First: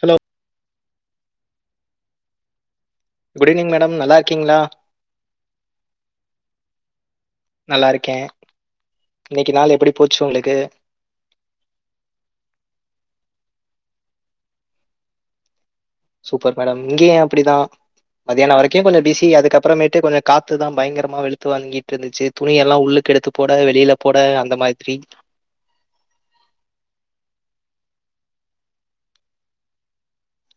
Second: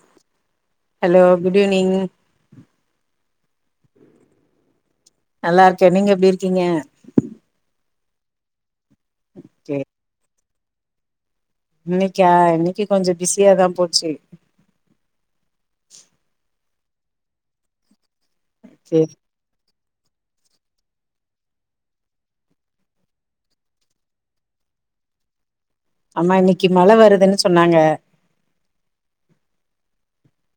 Hello hello good evening good evening madam நல்லாருக்கீங்களா நல்லாருக்கே நீங்க எப்டி இருக்கீங்க இன்னிக்கு நாள் எப்டி போச்சி உங்களுக்கு இன்னிக்கா இன்னிக்கு கொஞ்சோ பிஸியாதா போச்சி சூப்பர் மேடம் இங்கயு அப்டிதா மத்தியானோ வரைக்கு ஓகே கொஞ்சோ பிசி அதுக்கப்புறமேட் டு கொஞ்சோ காத்துதா பயங்கரமா வெளுத்து வாங்கிட்டு இருந்துச்சி துணி எல்லா உள்ளுக்கு எடுத்து போட வெளில போட அந்த மாத்ரி ஆமா இன்னிக்கு மழை வருதுன்னு சொன்னாங்க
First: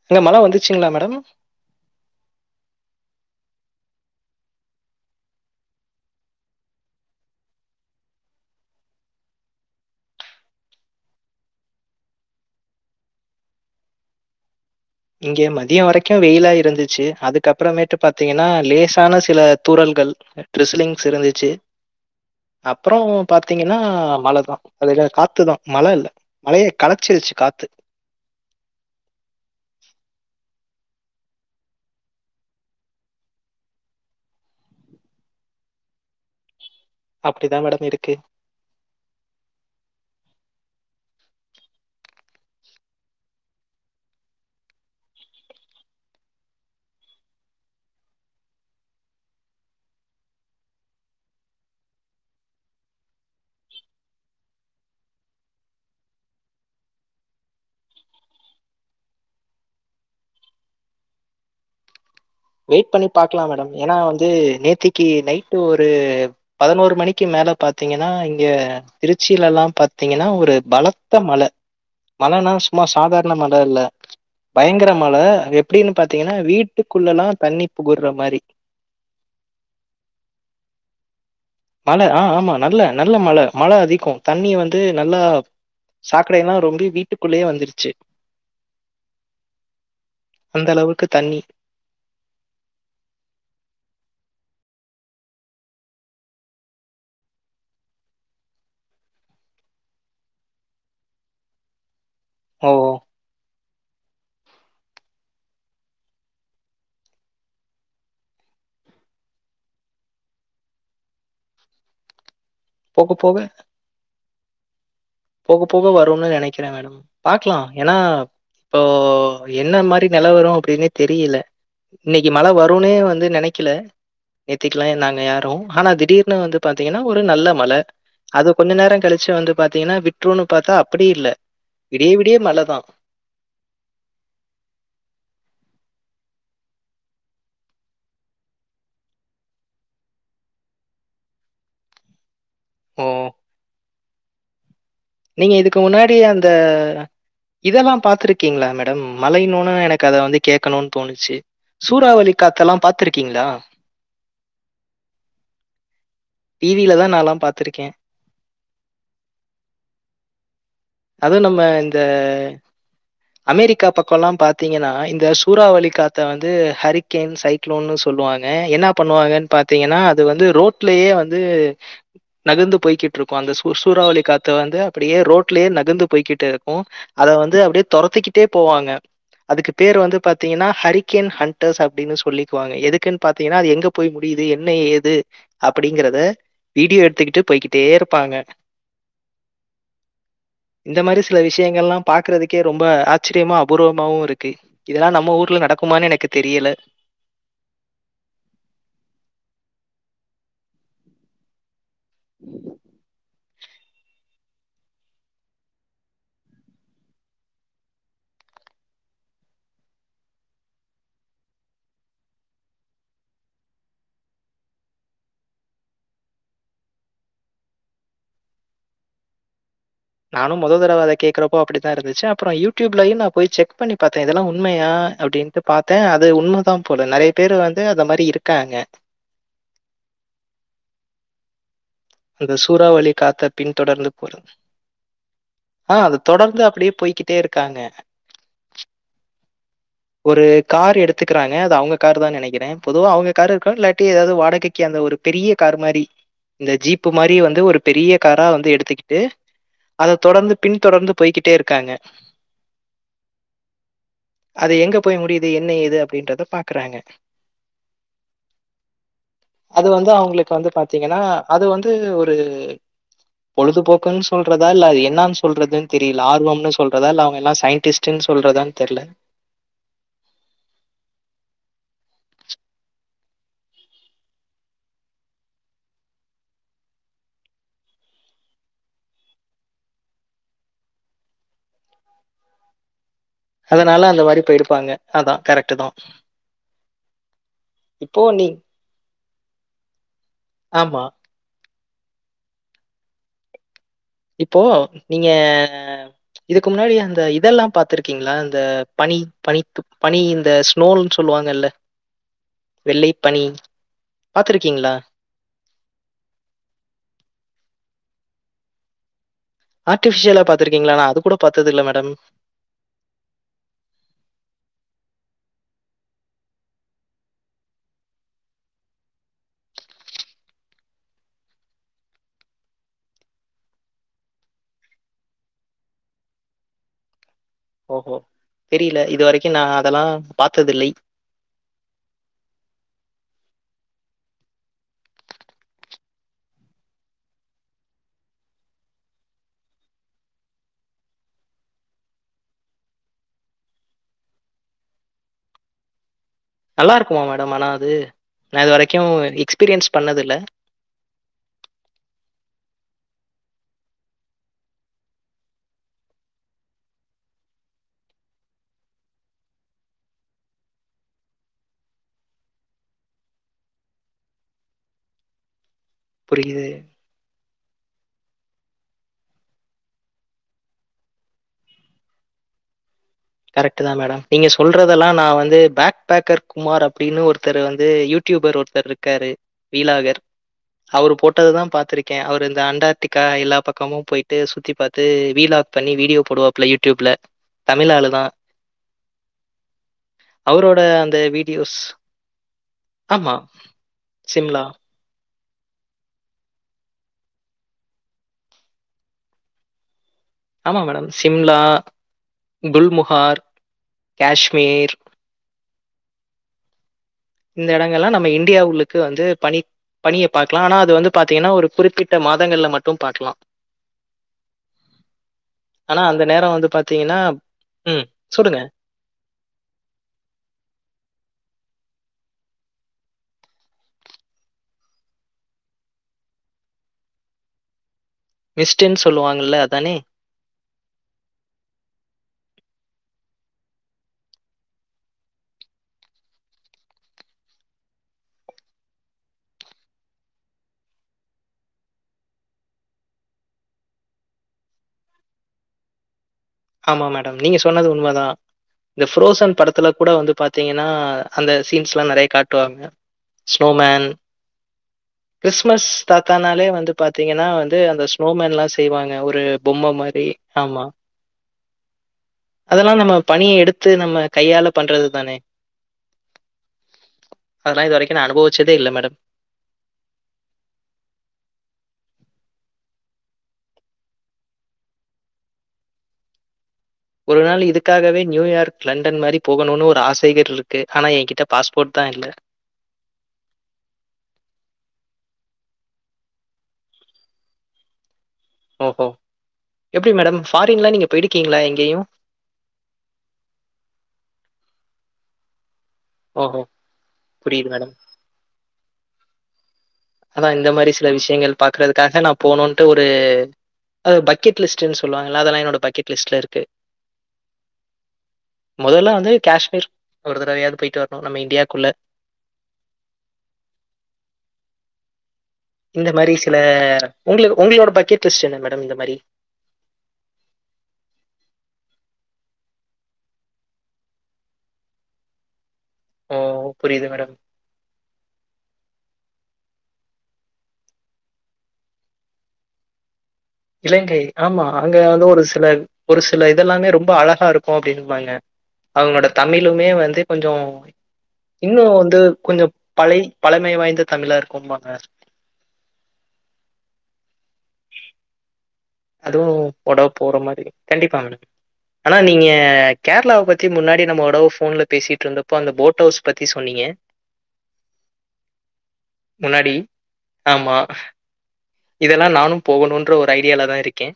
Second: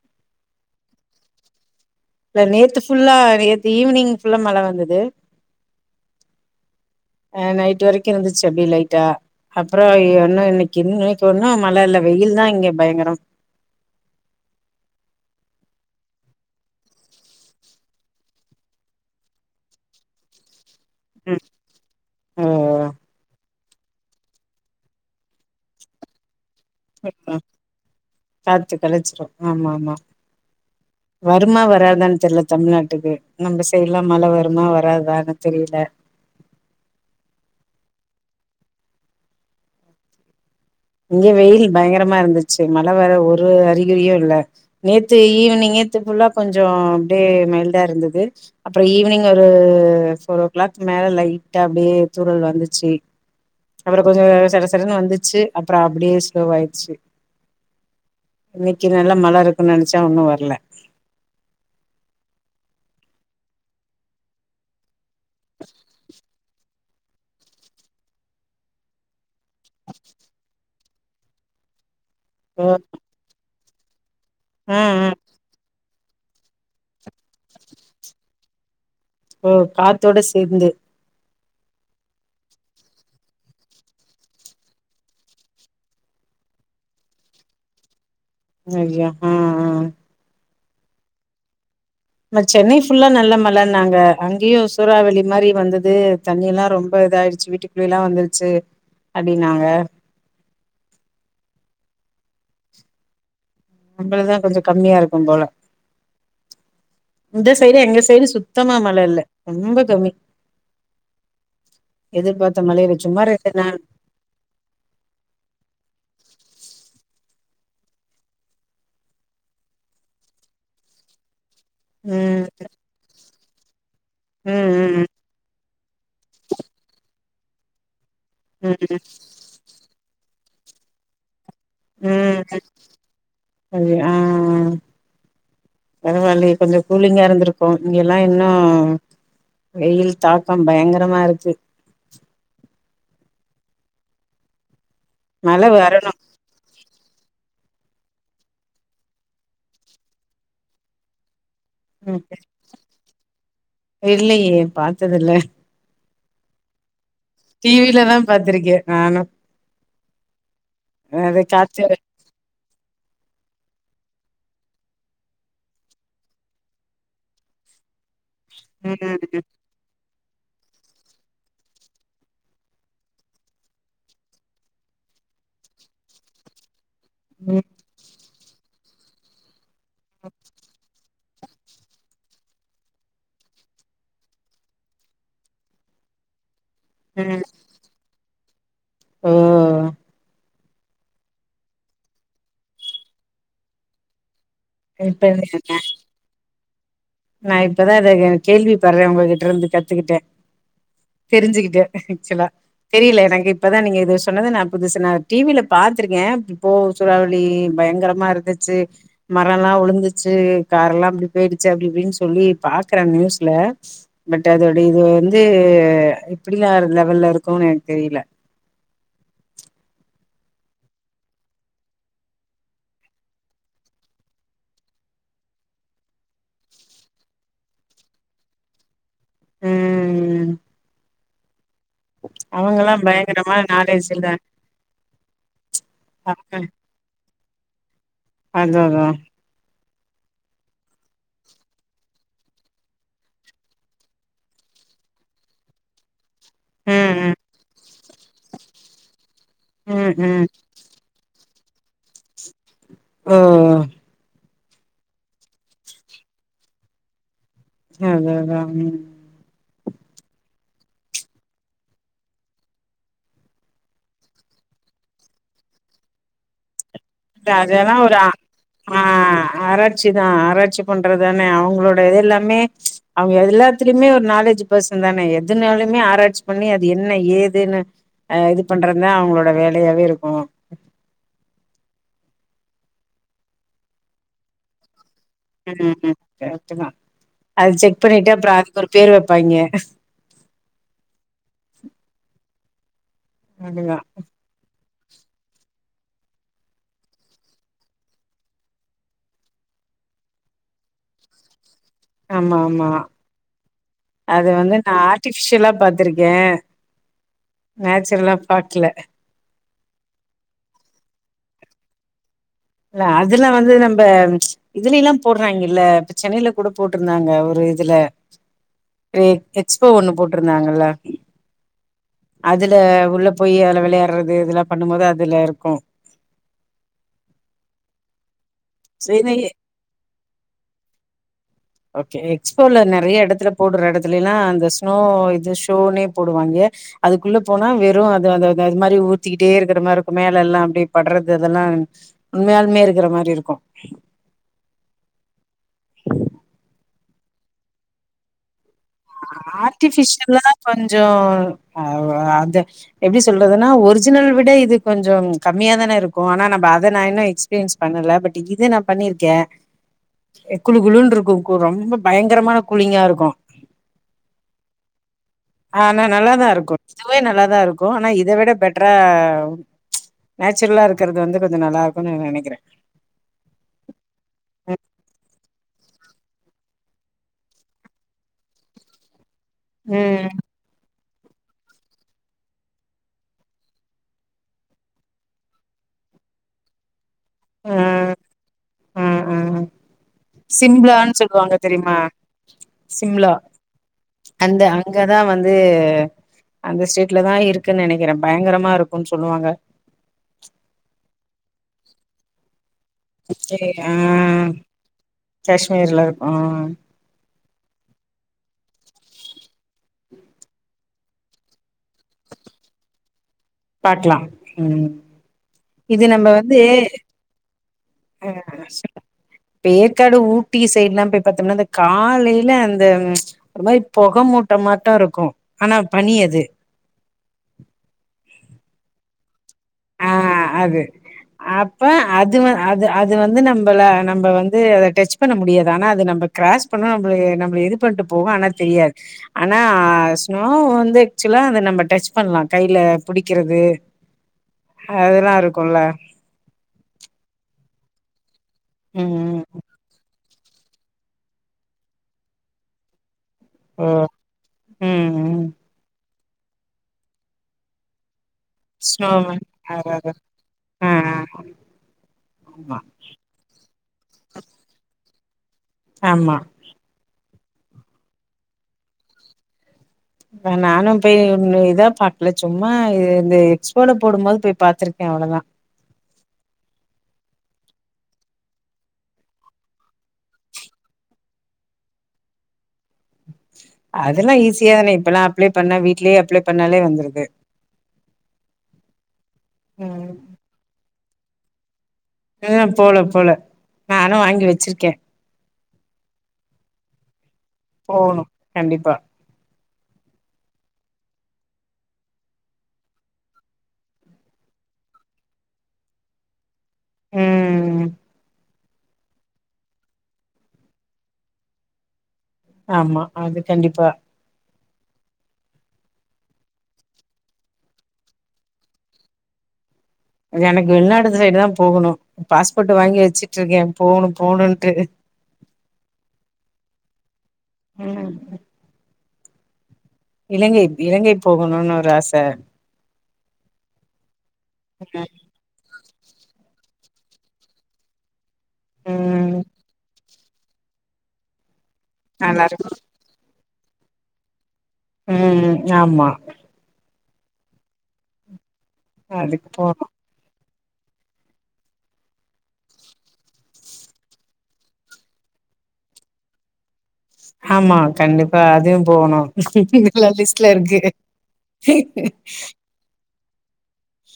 அங்க மழை வந்துச்சிங்களா மேடம் இல்ல நேத்து ஃபுல்லா நேத்து ஈவ்னிங் ஃபுல்லா மழை வந்தது அ நைட்டு வரைக்கு இருந்துச்சி அப்டி லைட்டா அப்புறோ ஒன்னு இன்னிக்கு [unintelligible] ஒன்னு மழை இல்ல வெயில் தா இங்க பயங்கரோ இங்கே மதியம் வரைக்கும் வெயிலா இருந்துச்சு அதுக்கப்புறமேட்டு பாத்தீங்கன்னா லேசான சில தூறல்கள் டிரஸ்லிங்ஸ் ம் இருந்துச்சி ஓ அப்புறோ பாத் தீங்கன்னா மழதா அதுதா காத்துதா மழ இல்ல ம்க்ம் காத்து கழிச்சிரோ ஆமா ஆமா வருமா வராதான் தெர்ல தமிழ்நாட்டுக்கு நம்ம செய்ட்லா மழ வருமா வராதான்னு தெரியில அப்டிதா மேடம் இருக்கு இங்கயு வெயில் பயங்கரமா இருந்துச்சி மழ வர ஒரு அறிகுறியு இல்ல நேத்து ஈவனிங் நேத்து ஃபுல்லா கொஞ்சோ ஆஃப்டே மைல்டா இருந்தது அப்புறோ ஈவ்னிங் ஒரு ஃபோர் ஒ கிளாக் மேல லைட்டா அப்டியே தூறல் வந்துச்சி அப்புறோ கொஞ்சோ சட சடன்னு வந்துச்சி அப்புறோ அப்டியே ஸ்லோவாயிட்ச்சி இன்னிக்கு நல்ல மழை இருக்குன் நென்ச்ச ஒன்னு வர்ல வெயிட் பண்ணி பாக்கலா மேடம் ஏன்னா வந்து நேத்திக்கு நைட்டு ஒரு பதனோரு மணிக்கு மேல பாத்தீங்கன்னா இங்க திரிச் சில எல்லா பாத்தீங்கன்னா ஒரு பலத் த மழ மழன்னா ஓ சும்மா சாதாரண மழ இல்ல பயங்கர ம் மழ ம் அங்க எப்டின்னு பாத்தீங்கன்னா வீட்டுக்குள்ளல்லாத் தண்ணி புகுற்ற மாரி ஒ காத்தோட சேந்து மழ அ ஆமா நல்ல நல்ல மழ மழ அதிகோ தண்ணி வந்து நல்லா சாக்கடைய எல்லா ரொம்பி வீட்டுக்குள்ளயே வந்துருச்சி அய்யோ அ அ அந்த அளவுக்கு தண்ணி நம்ம சென்னை ஃபுல்லா நல்ல மழன்னாங்க அங்கியு சூறாவளி மாரி வந்தது தண்ணி எல்லா ரொம்ப இதாயிடுச்சி வீட்டுக்குள்ள எல்லா வந்துருச்சி அப்டின்னாங்க ஒ நம்மளதா கொஞ்சோ கம்மியாருக்கோம் போல இந்த சைடு எங்க சைடு சுத்தமா மழ இல்ல ரொம்ப கம்மி எதிர்பாத் சும் போக மழயவெச்சும்மாரு போக ரெண்டு நாள் போக போக வரும்னு நெனைக்கிற மேடம் பாக்கலா ஏன்னா இப்போ என்ன மாரி நிலவரோ அப்டின்னே தெரியல இன்னைக்கு மழ ம் வருன்னே வந்து நெனைக்கல நேத்திக்கலா எ ம் ம் நாங்க யாரு ஆனா திடீர்னு வந்து பாத்தீங்கன்னா ஒரு நல்ல மழ அது கொஞ்சோ ம் நேரோ கழிச்சு வந்து பாத்தீங்கன்னா விட் னு பாத்தா அப்டி இல்ல விடிய விடிய ம் மழை தான். ஆ ஆ பரவால்ல கொஞ்சோ கூலிங்கா இருந்துருக்கும் இங்க எல்லா இன்னு வெயில் தாக்கம் பயங்கரமா இருக்கு ம் நீங்க மழ இதுக்கு வரணு முன்னாடி அந்த இதல்லா பாத்துருக்கீங்களா மேடம் மழைய்ணோன்ன எனக்கு அத வந்து கேக்கணுன்னு தோணுச்சி ம் சூறாவளி காத்தெல்லா பாத்துருக்கீங்களா இல்லையே பாத்ததில்ல டீவில தா டீவிலதா பாத்திருக்கே நானும் அதுவு நம்ம இந்த ஹாய் அமெரிக்கா பக்கம் லா பாத்தீங்கன்னா இந்த சூறாவளி காத்து வந்து ஹரிகேன் சைக்ளோன்னு சொ சொல்லுவாங்க என்ன ம் பண்ணுவாங்கன்னு பாத்தீங்கன்னா அது வந்து ரோட்லேயே வந்து நகந்து போய்கிட்டு இருக்கும் அந்த சூ சூறாவளி காத்து வந்து அப்டியே ரோட்லயே நகந்து போய்கிட்டு இருக்கும் அத வந்து ம் அப்டே தொரத்திகிட்டே போவாங்க அதுக்கு பேர் வந்து பாத்தீங்கன்னா ஹரி கென் ஹன்டர்ஸ் அப்டின்னு சொல்லிக்குவாங்க எதுக்குன்னு பாத்தீங்கன்னா அது எங்க போய் முடியுது என்ன ஏது அப்டிங்கறத வீடியோ எடுத்துக்கிட்டு போய்கிட்டே இருப்பாங்க ஓஓ இந்த மாரி சில விஷயங்கள் எல்லா பாக்குறதுக்கு ரொம்ப ஆச்சரியமா அபூர்வமாவும் இருக்கு க்கு இதெல்லா இப்ப நம்ம ஊர்ல நடக்குமான்னு எனக்கு தெரியல நா இப்பதா அத கேள்வி படுற உங்ககிட்ட இருந்து கத்துக்கிட்டன் தெரிஞ்சுக்கிட்டேன் ஆக்சுவலா தெரியல எனக்கு இப்பதா நீங்க இது சொன்னது நா புதுசு நா டீவில பாத்திருக்கேன் இப்போ சூறாவளி பயங்கரமா இருந்துச்சு மர எல்லா உழுந்துச்சு காரெல்லா அப்டி போயிடுச்சு அப்டி அப்டின்னு சொல்லி பாக்குற நியூஸ்ல பட் அதோட இது வந்து இப்டில லெவல்ல இருக்கோனு எனக்கு தெரில நானு முத தடவ அத கேக்குறப்போ அப்டிதா இருந்துச்சு அப்றோ யூ டியூப்லயும் நா போய் செக் பண்ணி பாத்தேன் இதெல்லா உண்மையா அப்டின்ட்டு பாத்தே அது ம் அந்த அவங்கல்லா சூறாவளி காத்த பயங்கரமா நாலேஜ் பின்தொடர்ந்து இல்ல போறது ஆ அத அவங்க தொடர்ந்து அப்டியே போய்கிட்டு கிட்டே இருக்காங்க அதா அதா ஒரு கார் எடுத்துக்கிறாங்க அது அவுங்க காரு தா நெனைக்கிற பொதுவா அவுங்க காரு இருக்கோ இல்லாட்டி ஏதாவது வாடகைக்கு அந்த ஒரு பெரிய கார் மாரி இந்த ஜீப் பு ம் ம் மாரி வந்து ஒரு பெரிய காரா வந்து எடுத்துக்கிட்டு ம் அத ம் தொடர்ந்து பின் தொடர்ந்து பொய்க்கி டே இருக்காங்க ஒ ஒ அது எங்க போய் முடிய்து என்ன ஏது அப்டின்றத பாக்குறாங்க அததா ம் அது வந்து அவுங்ளுக் வந்து பாத்தீங்கனா அது வந் து ஒரு பொலுதுபோக்குன் சொல்றதா இல்ல அத் என்னான் சொல்றதுன் தெரியில ஆர்வம்னு சொல்றதா இல்ல அவங்க எல்லாம் தாஜானா ஒரு சயின்டிஸ்ட்ன்னு அ சொல்றதான்னு தெரியல. ஆ ஆராட்ச்சி தா ஆராட்ச்சி பண்றதானே அவுங்ளோட இது எல்லா மே அவுங்க எதுல்லாத்துலியுமே ஒரு நாலேஜ் பெர்சன் தானே எதுன்யாலுமே ஆராட்சி பண்ணி அது என்ன ஏதுன ஆ இது பண்றமே அவுங்ளோட வேலயாவே இருக்கு அதனால அந்த மாரி பொயிருப்பாங்க ம் கெரட்டுதா அது செக் இப்போ பண்ணிட்டு நீ அப்ற அதுக்கு ஒரு பேர் வெப்பாய்ங்க ஆமா. [unintelligible] இப்போ நீங்க இதுக்கு முன்னாடி அந்த இதெல்லா பாத்துருக்கீங்ளா இந்த பனி பனித்து பனி இந்த ஸ்லோன் சொல்வாங்கல்ல ஆமா ஆமா அது வந்து பார்த்திருக்கீங்களா? நா ஆர்டிபிஷ்யலா பாத்துருக்கே நேச் எதுலா பாக்ல ஆர்டிபிஷ்யலா பாத்துருக்கீங்ளா நா அது கூட பாத்தது இல்ல மேடம் ல்ல அதுல வந்து நம்ப இதுலிலா போட்றாய்ங்கில்ல இப்ப சென்னையல கூட போட்ருந்தாங்க ஒரு இதுல ரு எக்ஸ்போ ஒன்னு போட்ருந்தாங்கல்ல அதுல உள்ள போய் அத்ல வெளையாற்றது இதுலா பண்ணும்மோது அதுல இருக்கு ஓஹோ தெரியில இது சரி வரக்கு நா அதலா பாத்ததுல்லை ஓகே எக்ஸ்போல நெறைய எடத்துல போடுற எடத்துலிலா அந்த ஸ்னோ இது ஷோனே போடுவாங்க அதுக்குள்ள போனா வெறு அது அது அது அது மாரி ஊத்திகிட்டே இருக்குற மாருக்கு மேலெல்லா அப்டே பட்றது அதெல்லா உண்மயாலுமே இருக்குற மாரி இருக்கு நல்லாருக்குமா மேடம் ஆனா அது நான் இதுவரைக்கும் எக்ஸ்பீரியன்ஸ் பண்ணதில்ல. ஆர்டிபிஷ்யலா கொஞ்சொ [unintelligible] அதே எப்டி சொல்றதுனா ஒர்ஜினல் விட இது கொஞ்சொம் கம்மியா தான இருக்கு ஆனா நம்ப அத நா இன்னும் எக்ஸ்பீரியன்ஸ் பண்ணல பட் இது நா பண்ணிருக்கே குலு குலுன்ருக்கு கு ரொம்ப பயங்கரமான குலிங்கா இருக்கு ஆனா நல்லாதா புரியுது. இருக்கு இதுவே நல்லாதா இருக்கு ஆனா இது இத விட பெட்ரா நேச்சுரல்லா இருக்கிறது வந்து கொஞ்ச நல்லாருக்கு ந நெனக்கிறேன் கரெக்டு தா மேடம் நீங்க சொல்றதெல்லா நா வந்து பேக் பேக்கர் குமார் அப்டினு ஒருத்தர் வந்து யூட்யூபர் ஒர்த்தர்ருக்காரு ம் அவுரு போட்டததான் பாத்துருக்கேன் அவுரு இந்த அண்டார்டிக்கா எல்லா பக்கமும் பொயிட்டு சுத்தி பார்த்து வீலாக் பண்ணி வீடியோ போடுவாப்ல யூட்யூப்ல தமில ஆளு ம் தான். ம் ம் அவரோட சிம்ப் லான் அந்த சொல்வாங்க வீடியோஸ் தெரிய்மா சிம்லா ஆமா. அந்த சிம்லா. அங்கதா வந் து ஸ்டேட்லதான் இருக்குன் நெனக்கிறன் பயங்கரமா இருக்குன் சொல்லுவாங்க ஆமா மேடம். சிம்லா, குல்முஹார், [inaudible] காஷ்மீர் கேஷ்மீர்ல இருக்கு இந்த எடங்கலாம் நம்ம இன்டியாவுள்ளுக்கு வந்து பணி பணிய பாக்லா ஆனா அது வந்து பாத்தீங்கன்னா ஒரு குறிப்பிட்ட மாதங்கள்ல மட்டு பாக்கலா பாக்கலா ம் ஆனா இது அந்த நம்ம நேர வந்து பாத்தீங்கன்னா ஏற்காடு ஊட்டி சைடு எல்லா போய் பாத்தம்னா காலைல அந்த ப்ச் ஒரு மாரி பொகை மூட்ட மாட்டொ இருக்கு ஆனா பனி அது மிஸ்ட்ன்னு சொல்லுவாங்கல்ல அதானே? ஆ அது அப்ப அது வ அது அது வந்து நம்பள நம்ம வந்து அதை டச் பண்ண முடியாது ஆனா அது நம்ம கிராஸ் பண்ணு நம்ளய நம்ளய இது பண்ட்டு போகு ஆனா தெரியாது ஆனா ஸ்னோ வந்து ஆக்சுவலா அத நம்ம டச் பண்லா கைல புடிக்கிறது அதெல்லா இருக்குல்ல ஆமா மேடம் நீங்க சொன்னது உண்ம தா இந்த ம் ஃப்ரோஸன் படத்துல கூட வந்து பா பாத்தீங்கன்னா அந்த சீன்ஸ் எல்லா நறைய காட்டுவாங்க ஓ ஸ்னோமேன் ம் ம் கிறிஸ்மஸ் தாத்தானாலே வந்து பாத்தீங்கன்னா வந்து அந்த ஸ்னோமேன்ல்லா செய்வாங்க ஒரு ஸ்னோமேன் அது பொம்ம அது மாரி ஆமா ஆ ஆ ஆமா. அதெல்லா நம்ம பனிய எடுத்து நம்ம கையால பண்றது தானே ஆமா அதெல்லா இது வரைக்கு நா அனுபவிச்சதே இல்ல மேடம் நானும் போய் இன்னு இதா பாக்ல சும்மா இது இந்த எக்ஸ்போல போடும்போது போய் பாத்துருக்கே அவ்ளதா ஒரு நாள் இதுக்காகவே நியூயார்க் லண்டன் மாரி போகணுன்னு ஒரு ஆசைகள் இருக்கு ஆனா எங்கிட்ட பாஸ்போட் தா இல்ல அதெல்லா ஈஸிதானே இப்பல்லா அப்ளை பண்ணா வீட்லயே அப்ளை பண்ணாலே வந்துருது ஓஹோ ம். எப்பிடி மேடம் ஃபாரின்ல நீங்க போயிருக்கீங்ளா எங்கேயு ம் போவ்ல போல நானு வாங்கி வச்சிருக்கே ஓஹோ புரியுது மேடம். போகணு கண்டிப்பா ஆனா இந்த மாரி சில விஷயங்கள் பாக்குறதுக்காக நா போனுன்ட்டு ஒரு பக்கெட் லிஸ்ட்ன்னு சொல்லுவாங்கல்ல அதெல்லா என்னோட பக்கெட் லிஸ்ட்ல இருக்கு ம் மொதல்லா வந்து காஷ்மீர் ஒரு தடவையாது போயிட்டு வரணு நம்ம இண்டியாக்குள்ள ஆமா அது கண்டிப்பா இந்த மாரி சில உங்க உங்களோட பக்கெட் லிஸ்ட் என்ன மேடம் இந்த மாரி எனக்கு வெளிநாடு சைடு தா போகணு பாஸ்போட் வாங்கி வச்சுட்ருக்கே போகணு போகணுன்ட்டு ஓ புரியுது மேடம். ம் இலங்கை இலங்கை போகணுன் ஒரு ஆச இலங்கை ஆமா அங்க வந்து ஒரு சிலர் ஒரு சில இதெல்லாமே ரொம்ப அழகா இருக்கு அப்படின்னுபாங்க அவங்களோட ம் தமிழுமே வந்து கொஞ்சொ இன்னு வந்து நல்லா கொஞ்ச இருக்கு பழை பழமை வாய்ந்த தமிழர் ம் ம் ஆமா அதுவு அதுக்கு போனு ஒடவ் போர்ற மாரி கண்டிப்பா மேடம் ஆனா நீங்க கேர்ளாவப் பத்தி முன்னாடி நம்ம ஒடவ ஃபோன்ல பேசிட்ருந்தப்போ அந்த போட்டவுஸ் பத்தி சொன்னீங்க ஆமா கண்டிப்பா அதியு போணு முன்னாடி. எல்லா லிஸ்ட்ல இருக்கு இதெல்லா நானும் போகணுன் ன்ற ஒரு ஐ டியால தா இருக்கே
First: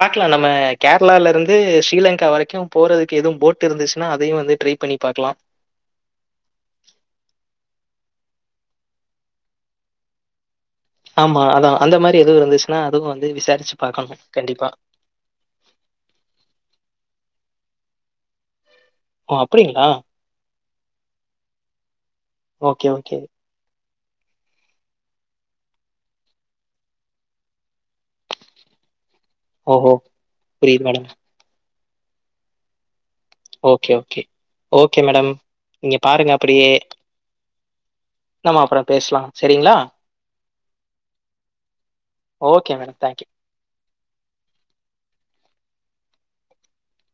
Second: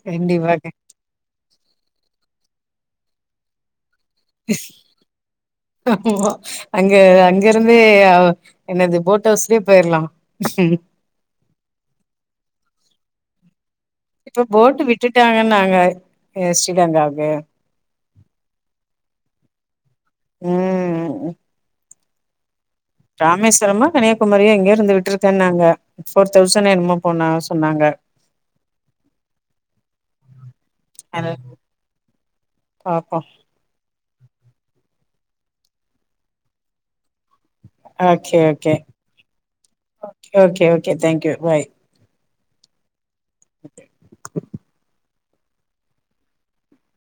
பாக்லா நம்ம கண்டிப்பாக கேர்ளாலருந் து ஸ்ரீலங்கா வரைக்கு போறதுக்கு எதுவும் போட் இருந்துச் ஆமா அங்க அங்கருந்தே என்னது போட் ஹவுஸ்லயே போயர்லா ஆமா அதா அந்த மாரி எதுவு இருந்துச்சுனா து வந்து விசாரிச் இப்ப போட்டு விட்டுட்டாங்கன்னாங்க எ ஶ்ரீலங்காவுக்கு ஓ அப்டிங்ளா இராமேஸ்வரமா கன்னியாகுமரியோ எங்கயோ இருந்து விட்ருக்கன்னாங்க ஃபோர் தௌசண் என்னமோ போனா சொன்னாங்க ஓஹோ ஃப்ரீ மேடம் அது பாப்போ ஓகே ஓகே ஓகே மேடம் நீங்க பாருங்க அப்டியே ஆகே ஓகே சரிங்களா? Okay okay okay thank you bye okay madam thank you